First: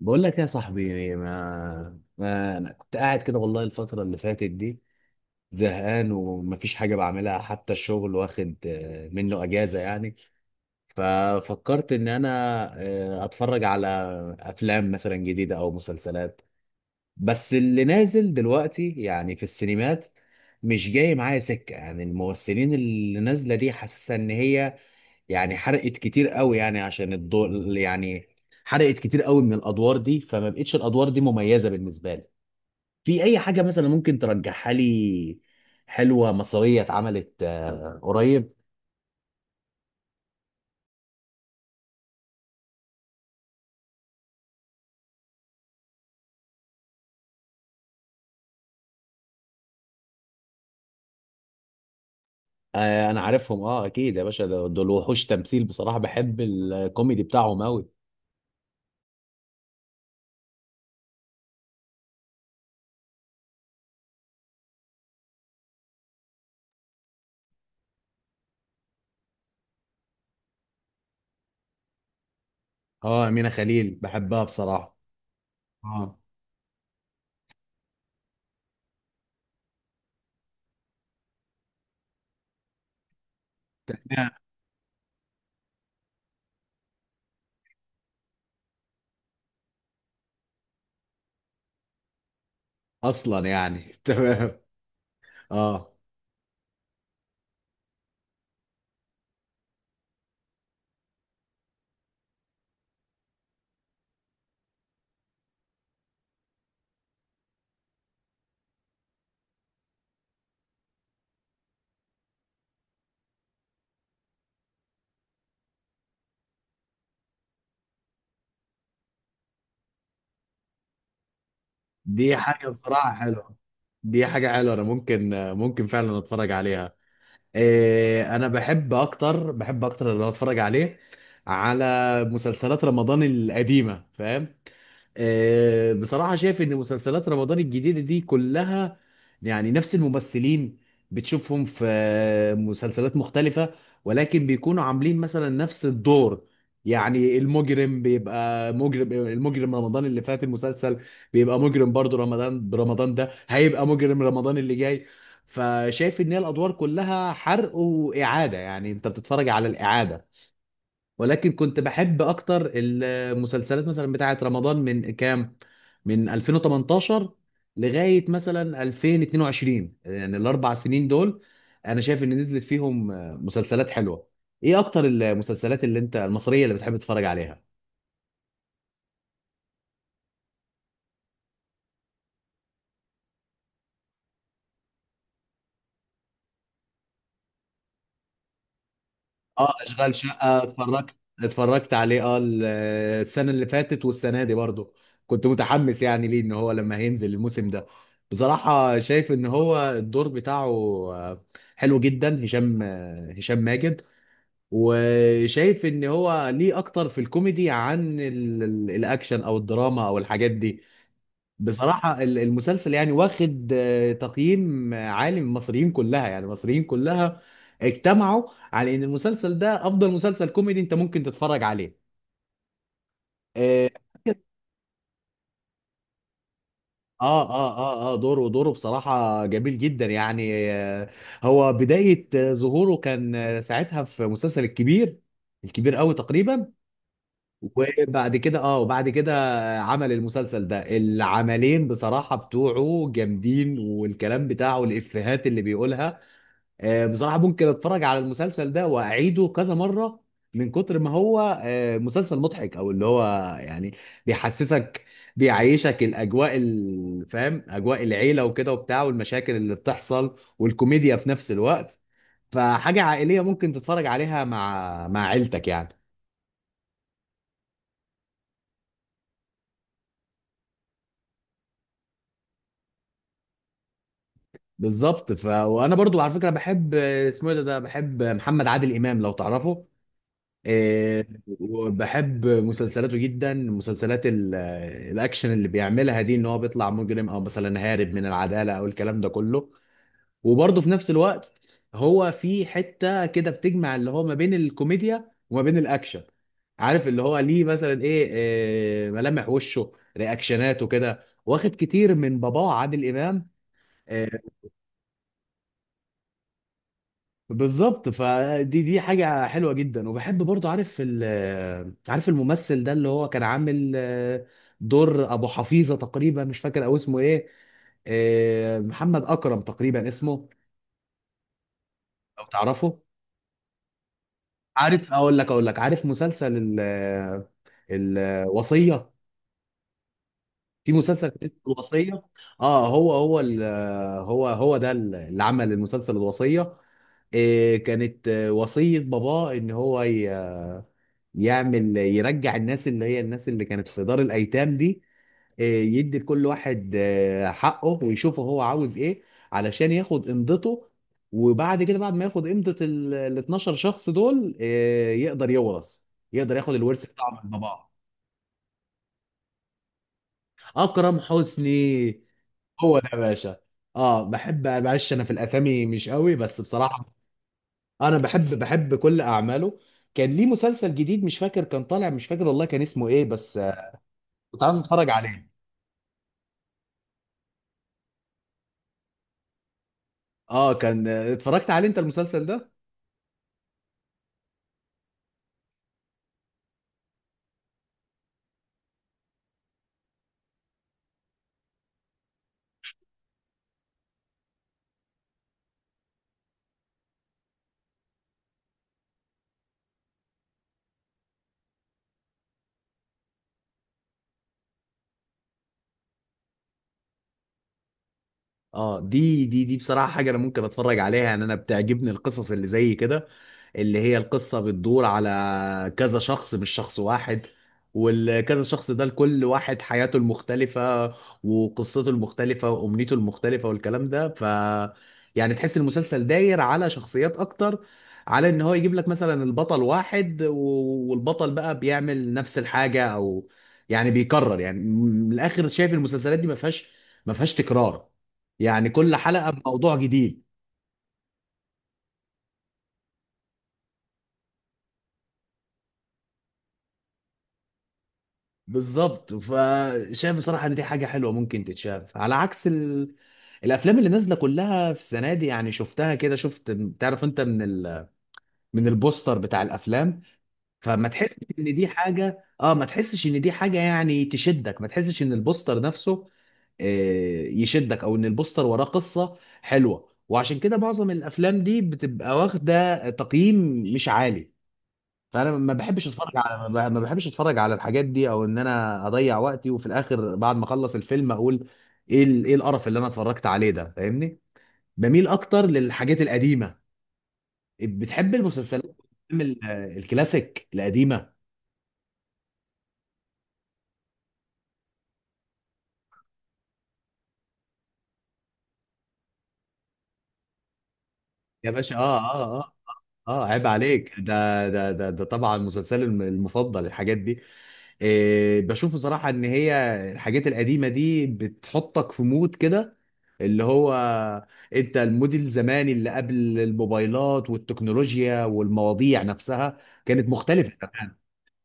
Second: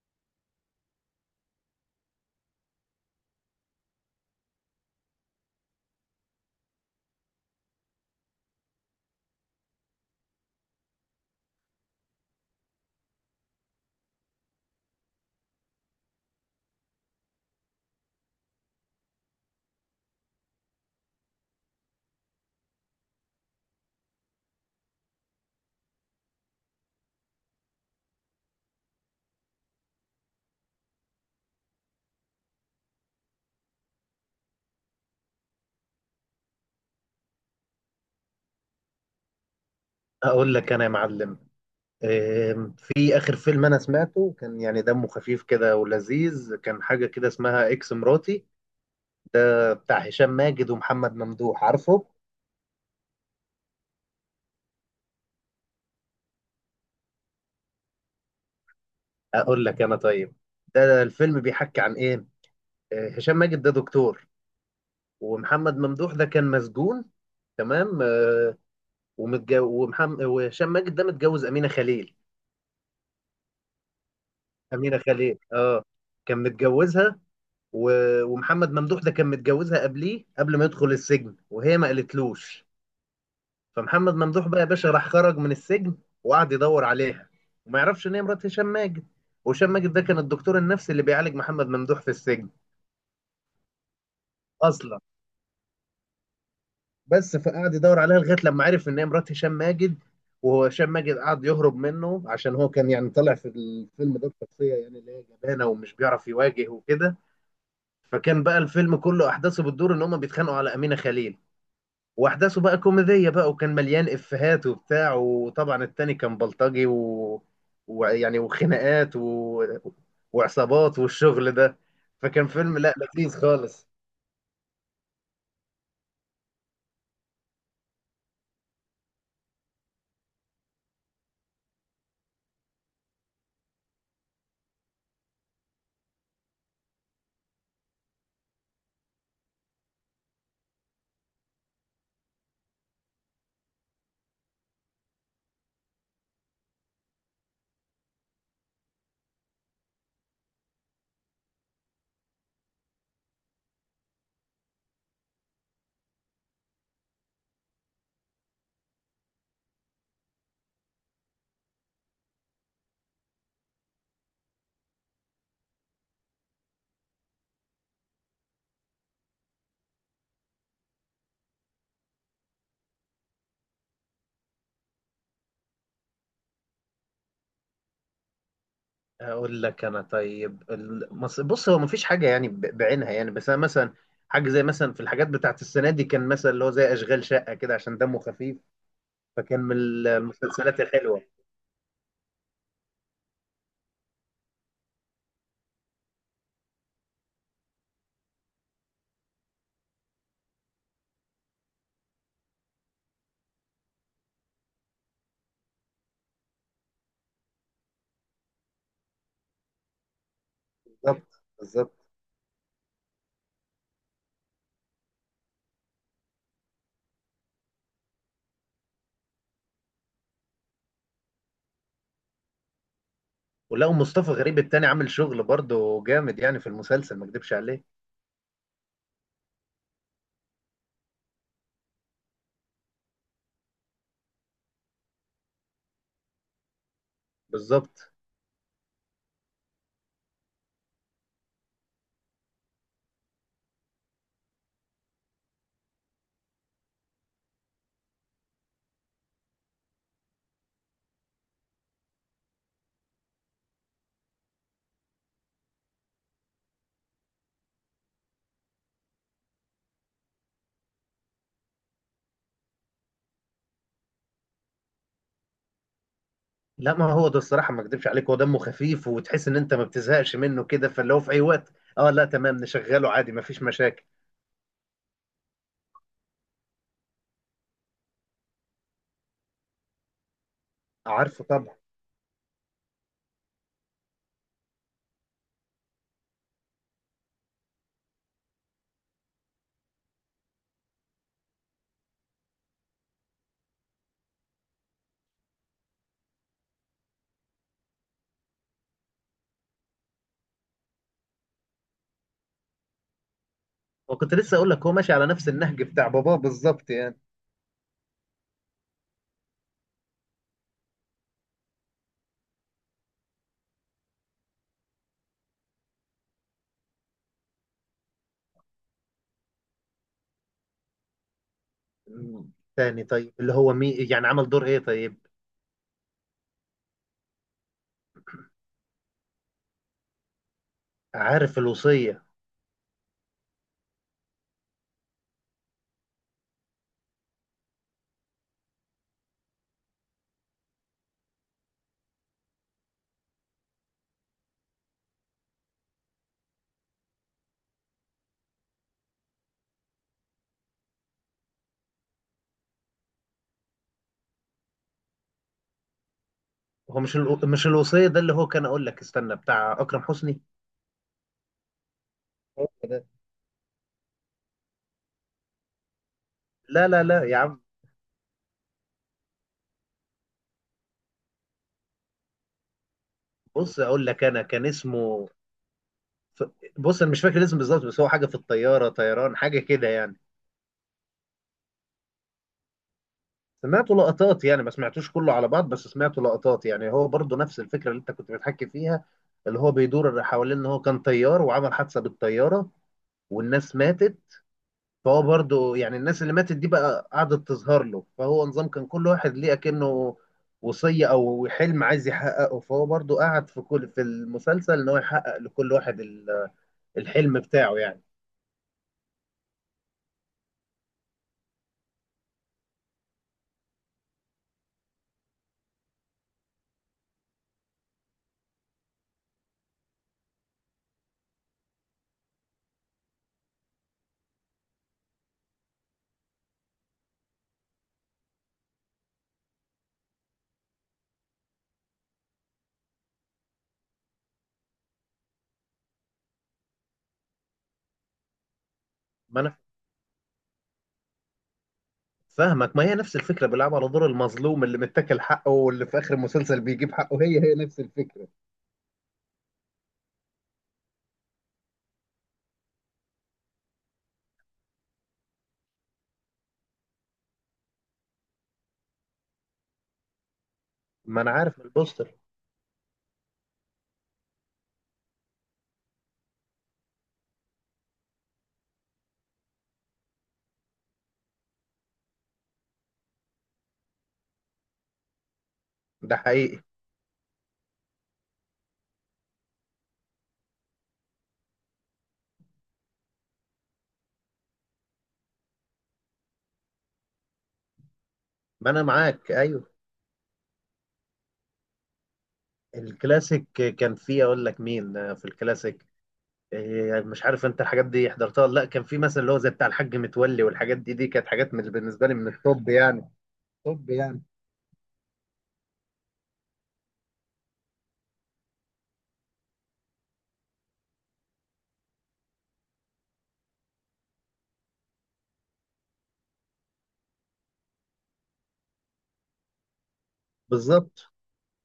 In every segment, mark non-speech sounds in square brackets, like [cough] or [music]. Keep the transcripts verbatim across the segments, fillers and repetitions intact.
بقول لك يا صاحبي ما, ما انا كنت قاعد كده والله الفترة اللي فاتت دي زهقان ومفيش حاجة بعملها، حتى الشغل واخد آه، منه اجازة يعني. ففكرت ان انا آه، اتفرج على افلام مثلا جديدة او مسلسلات. بس اللي نازل دلوقتي يعني في السينمات مش جاي معايا سكة، يعني الممثلين اللي نازلة دي حاسسها ان هي يعني حرقت كتير قوي يعني عشان الدور، يعني حرقت كتير قوي من الادوار دي فما بقتش الادوار دي مميزه بالنسبه لي. في اي حاجه مثلا ممكن ترجحها لي؟ حلوه مصريه اتعملت آه، قريب؟ هقول لك انا يا معلم. آم، في اخر فيلم انا سمعته كان يعني دمه خفيف كده ولذيذ، كان حاجه كده اسمها اكس مراتي. ده بتاع هشام ماجد ومحمد ممدوح، عارفه؟ آه، انا عارفهم اه اكيد يا باشا، دول دول وحوش تمثيل بصراحه، بحب الكوميدي بتاعهم قوي. اقول لك انا طيب، ده الفيلم بيحكي عن ايه؟ آه، هشام ماجد ده دكتور، ومحمد ممدوح ده كان مسجون، تمام؟ آه، ومتجو ومحمد وهشام ماجد ده متجوز امينه خليل. اه امينه خليل بحبها بصراحه. امينه خليل، اه. اه. كان متجوزها. و- ومحمد ممدوح ده كان متجوزها قبليه، قبل ما يدخل السجن وهي ما قالتلوش. فمحمد ممدوح بقى يا باشا راح خرج من السجن، وقعد يدور عليها، وما يعرفش ان هي مرات هشام ماجد. وهشام ماجد ده كان الدكتور النفسي اللي بيعالج محمد ممدوح في السجن. اصلا يعني [laughs] تمام. اصلا. اه بس، فقعد يدور عليها لغايه لما عرف ان هي مرات هشام ماجد. وهو هشام ماجد قعد يهرب منه، عشان هو كان يعني طالع في الفيلم ده بشخصيه يعني اللي هي جبانه ومش بيعرف يواجه وكده. فكان بقى الفيلم كله احداثه بتدور ان هم بيتخانقوا على امينه خليل. واحداثه بقى كوميديه بقى، وكان مليان افيهات وبتاع، وطبعا التاني كان بلطجي و... ويعني وخناقات و... وعصابات والشغل ده. دي فكان حاجه فيلم لا، بصراحه لذيذ حلوه. خالص. دي حاجه حلوه انا ممكن، ممكن فعلا اتفرج عليها. إيه، انا بحب اكتر، بحب اكتر اللي اتفرج عليه على مسلسلات رمضان القديمه، فاهم؟ آه، بصراحة شايف إن مسلسلات رمضان الجديدة دي كلها يعني نفس الممثلين، بتشوفهم في آه، مسلسلات مختلفة، ولكن بيكونوا عاملين مثلا نفس الدور. يعني المجرم بيبقى مجرم، المجرم رمضان اللي فات المسلسل بيبقى مجرم، برضه رمضان، برمضان ده هيبقى مجرم، رمضان اللي جاي. فشايف إن هي الأدوار كلها حرق وإعادة، يعني أنت بتتفرج على الإعادة. ولكن كنت بحب اكتر المسلسلات مثلا بتاعه رمضان من كام، من ألفين وتمنتاشر لغايه مثلا ألفين واتنين وعشرين، يعني الاربع سنين دول انا شايف ان نزلت فيهم مسلسلات حلوه. ايه اكتر المسلسلات اللي انت المصريه اللي بتحب تتفرج عليها؟ اقول لك انا طيب، المص... بص، هو مفيش حاجه يعني ب- بعينها يعني، بس انا مثلا حاجه زي مثلا في الحاجات بتاعت السنه دي كان مثلا اللي هو زي اشغال شقه كده، عشان دمه خفيف، فكان اه من ال- اشغال شقه المسلسلات اتفرجت، الحلوه. اتفرجت عليه اه. ال- السنه اللي فاتت والسنه دي برضه كنت متحمس يعني ليه، ان هو لما هينزل الموسم ده. بصراحه شايف ان هو الدور بتاعه آه، حلو جدا، هشام آه، هشام ماجد. وشايف ان هو ليه اكتر في الكوميدي عن ال- ال- الاكشن او الدراما او الحاجات دي. بالظبط بالظبط. بصراحة ال- المسلسل يعني واخد آه، تقييم عالي من المصريين كلها، يعني المصريين كلها اجتمعوا على ان المسلسل ده افضل مسلسل كوميدي انت ممكن تتفرج عليه. آه. ولقوا مصطفى غريب التاني عامل شغل برضه جامد يعني في المسلسل، ما اه اكدبش اه عليه. اه اه، دوره دوره بصراحة جميل جدا يعني. آه، هو بداية آه، ظهوره كان آه، ساعتها في مسلسل الكبير، الكبير قوي تقريبا. بالظبط. وبعد كده اه، وبعد كده آه، عمل المسلسل ده. العملين بصراحة بتوعه جامدين والكلام بتاعه الإفيهات اللي بيقولها، آه، بصراحة ممكن اتفرج على المسلسل ده واعيده كذا مرة من كتر ما هو آه، مسلسل مضحك، او اللي هو يعني بيحسسك، بيعيشك الاجواء ال- فاهم، اجواء العيلة وكده وبتاع، والمشاكل اللي بتحصل والكوميديا في نفس الوقت. فحاجة عائلية ممكن تتفرج عليها مع مع عيلتك يعني. لا، ما هو ده الصراحه ما اكذبش عليك، هو دمه خفيف وتحس ان انت ما بتزهقش منه كده، فاللي هو في اي وقت، اه لا تمام، نشغله عادي ما فيش مشاكل. بالظبط. ف... وانا برضو على فكرة بحب آه، اسمه إيه ده، ده بحب محمد عادل امام، لو تعرفه. إيه. عارفه طبعا. وبحب مسلسلاته جدا، مسلسلات ال- الاكشن اللي بيعملها دي، ان هو بيطلع مجرم او مثلا هارب من العداله او الكلام ده كله. وبرضه في نفس الوقت هو في حته كده بتجمع اللي هو ما بين الكوميديا وما بين الاكشن. عارف اللي هو ليه مثلا ايه، إيه، ملامح وشه، رياكشناته كده واخد كتير من باباه عادل امام. آه، وكنت لسه اقول لك هو ماشي على نفس النهج بتاع باباه بالظبط يعني. بالظبط. فدي دي حاجة حلوة جدا. وبحب برضو، عارف ال- عارف الممثل ده اللي هو كان عامل آه، دور أبو حفيظة تقريبا مش فاكر أو اسمه إيه، آه، محمد أكرم تقريبا اسمه، لو مم. تعرفه. تاني طيب، اللي هو مي يعني عمل دور ايه عارف، طيب؟ أقول لك أقول لك عارف مسلسل ال- آه، الوصية، في مسلسل كان اسمه عارف الوصية. الوصيه. اه هو هو ال- آه، هو هو ده اللي عمل المسلسل الوصية. آه، كانت آه، وصية باباه إن هو ي- يعمل، يرجع الناس اللي هي الناس اللي كانت في دار الايتام دي، آه، يدي لكل واحد آه، حقه ويشوفه هو عاوز ايه، علشان ياخد قيمته. وبعد كده بعد ما ياخد قيمة ال ال اثنا عشر شخص دول آه، يقدر يورث، يقدر ياخد هو الورث مش الو... بتاعه من مش باباه. الوصيه ده اللي هو كان، اقول لك استنى، بتاع اكرم حسني؟ اكرم حسني، هو هو ده. ده يا باشا. اه بحب، معلش انا في الاسامي مش قوي بس لا لا بصراحة لا يا عم، انا بحب، بحب كل اعماله. كان ليه مسلسل جديد مش فاكر كان طالع، مش فاكر والله كان اسمه ايه بس بص آه، اقول لك انا كنت كان عايز اتفرج اسمه عليه. ف- بص انا مش فاكر الاسم بالظبط، بس هو حاجه في الطياره، طيران حاجه كده يعني. اه كان اتفرجت عليه انت المسلسل ده؟ سمعته لقطات يعني، ما سمعتوش كله على بعض، بس سمعته لقطات يعني. هو برضه نفس الفكرة اللي انت كنت بتحكي فيها، اللي هو بيدور حوالين ان هو كان طيار وعمل حادثة بالطيارة والناس ماتت، فهو برضه يعني الناس اللي ماتت دي بقى قعدت تظهر له، فهو نظام كان كل واحد ليه اكنه وصية او حلم عايز يحققه، فهو برضه قعد في كل في المسلسل ان هو يحقق لكل واحد ال- الحلم بتاعه يعني. اه دي دي دي بصراحة حاجة انا ممكن اتفرج عليها، يعني انا بتعجبني القصص اللي زي كده، اللي هي القصة بتدور على كذا شخص مش شخص واحد، والكذا شخص ده لكل واحد حياته المختلفة وقصته المختلفة وأمنيته المختلفة والكلام ده. ف يعني تحس المسلسل داير على شخصيات أكتر، على إن هو يجيب لك مثلا البطل واحد و- والبطل بقى بيعمل نفس الحاجة أو يعني بيكرر، يعني من الآخر شايف المسلسلات دي ما فيهاش، ما فيهاش تكرار، يعني كل ما حلقة انا بموضوع جديد. فاهمك، ما هي نفس الفكرة، بيلعبوا على دور المظلوم اللي متاكل حقه واللي في آخر المسلسل بيجيب حقه، هي هي نفس الفكرة. بالظبط. فشايف بصراحة ان دي حاجة حلوة ممكن تتشاف على عكس ال... الافلام اللي نازلة كلها في السنة دي. يعني شفتها كده، شفت، تعرف انت من ال... من البوستر بتاع الافلام، فما ما أنا تحسش عارف من ان دي البوستر. حاجة اه، ما تحسش ان دي حاجة يعني تشدك، ما تحسش ان البوستر نفسه آه، يشدك، او ان البوستر وراه قصة حلوة. وعشان كده معظم الافلام دي بتبقى واخدة تقييم مش عالي، فانا ما بحبش ده اتفرج على، حقيقي. ما بح- ما بحبش اتفرج على الحاجات دي، او ان انا اضيع وقتي وفي الاخر بعد ما اخلص الفيلم اقول ايه ال- ايه القرف اللي انا اتفرجت عليه ده، فاهمني. بميل اكتر للحاجات القديمه، بتحب ما أنا المسلسلات معاك والأفلام ال- أيوه. الكلاسيك القديمه. الكلاسيك. كان فيه أقول لك مين في الكلاسيك، إيه، مش عارف أنت الحاجات دي حضرتها ولا لا، كان في مثلا اللي هو زي بتاع الحاج متولي والحاجات دي، دي كانت حاجات من يا باشا بالنسبة لي اه من اه الطب آه. يعني. اه عيب طب عليك، يعني. ده ده ده, ده طبعا مسلسلي الم- المفضل الحاجات دي. إيه بشوف بصراحة ان هي الحاجات القديمة دي بتحطك في مود كده، اللي هو، انت المود الزماني اللي قبل الموبايلات والتكنولوجيا، والمواضيع نفسها كانت مختلفة. بالظبط.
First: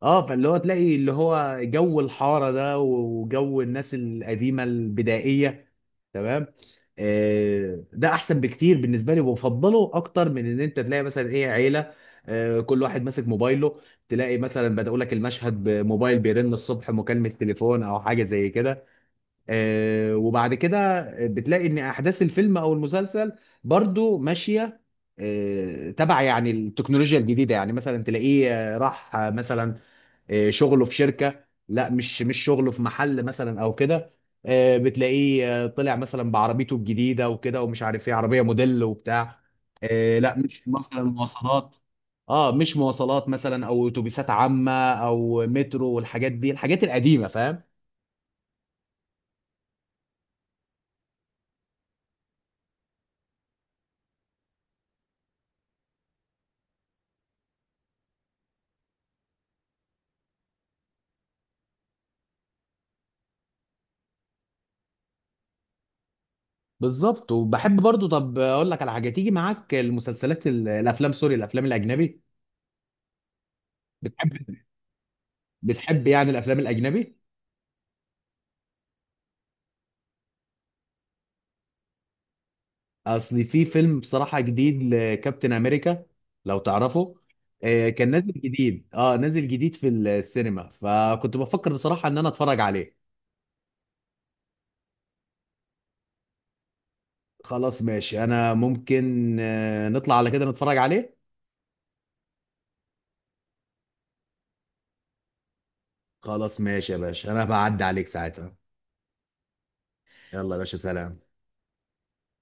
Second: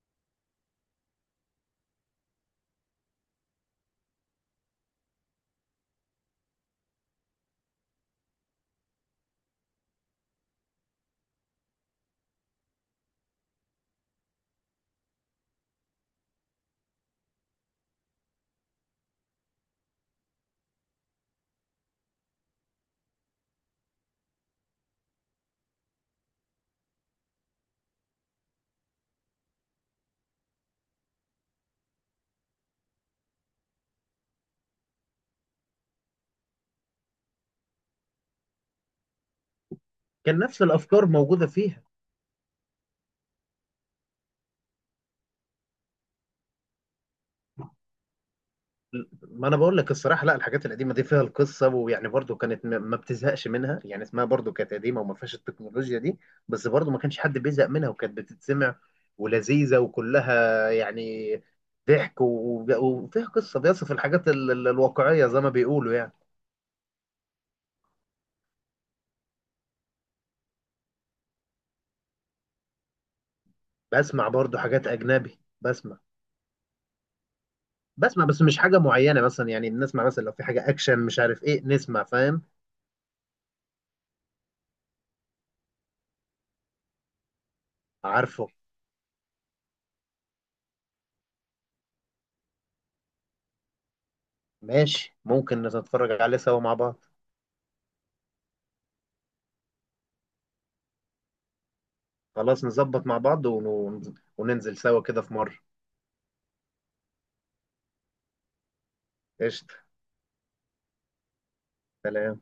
اه فاللي هو تلاقي اللي هو جو الحارة ده، وجو الناس القديمة البدائية. تمام. آه ده احسن بكتير بالنسبة لي، وبفضله اكتر من ان انت تلاقي مثلا ايه عيلة آه، كل واحد ماسك موبايله، تلاقي مثلا بدأوا لك المشهد بموبايل بيرن الصبح مكالمة تليفون او حاجة زي كده. آه وبعد كده بتلاقي ان احداث الفيلم او المسلسل برضو ماشية آه، تبع يعني التكنولوجيا الجديدة، يعني مثلا تلاقيه آه، راح آه، مثلا آه، شغله في شركه، لا مش مش شغله في محل مثلا او كده. آه، بتلاقيه آه، طلع مثلا بعربيته الجديده وكده ومش عارف ايه عربيه موديل وبتاع. آه، لا كان نفس مش مثلا الأفكار موجودة مواصلات، فيها. اه مش مواصلات مثلا او اتوبيسات عامه او مترو والحاجات دي، الحاجات القديمه، فاهم. ما انا بقول لك الصراحه، لا، الحاجات القديمه دي فيها القصه ويعني برضو كانت م- ما بتزهقش منها يعني، اسمها برضو كانت قديمه وما فيهاش التكنولوجيا دي، بس برضو ما كانش حد بيزهق منها وكانت بتتسمع ولذيذه، وكلها يعني ضحك و- وفيها قصه بيصف الحاجات ال- ال- الواقعيه زي ما بيقولوا يعني. بالظبط. وبحب برضو، طب اقول لك على حاجه تيجي معاك، المسلسلات ال- الافلام، سوري الافلام الاجنبي، بسمع بتحب، برضو حاجات اجنبي، بسمع. بتحب يعني الافلام الاجنبي؟ بسمع، بس مش حاجه معينه مثلا يعني، بنسمع مثلا لو في حاجه اكشن مش عارف ايه نسمع، فاهم؟ اصل في فيلم بصراحة جديد لكابتن امريكا، لو تعرفه. آه، كان نازل عارفه. جديد، اه نازل جديد في السينما، فكنت بفكر بصراحة ان انا اتفرج عليه. ماشي، ممكن نتفرج عليه سوا مع بعض. خلاص ماشي، انا ممكن آه، نطلع على كده نتفرج عليه. خلاص نظبط مع بعض ون- وننزل سوا كده في مرة. خلاص ماشي يا باشا، انا بعدي عليك ساعتها. قشطة. يلا يا باشا، سلام. سلام.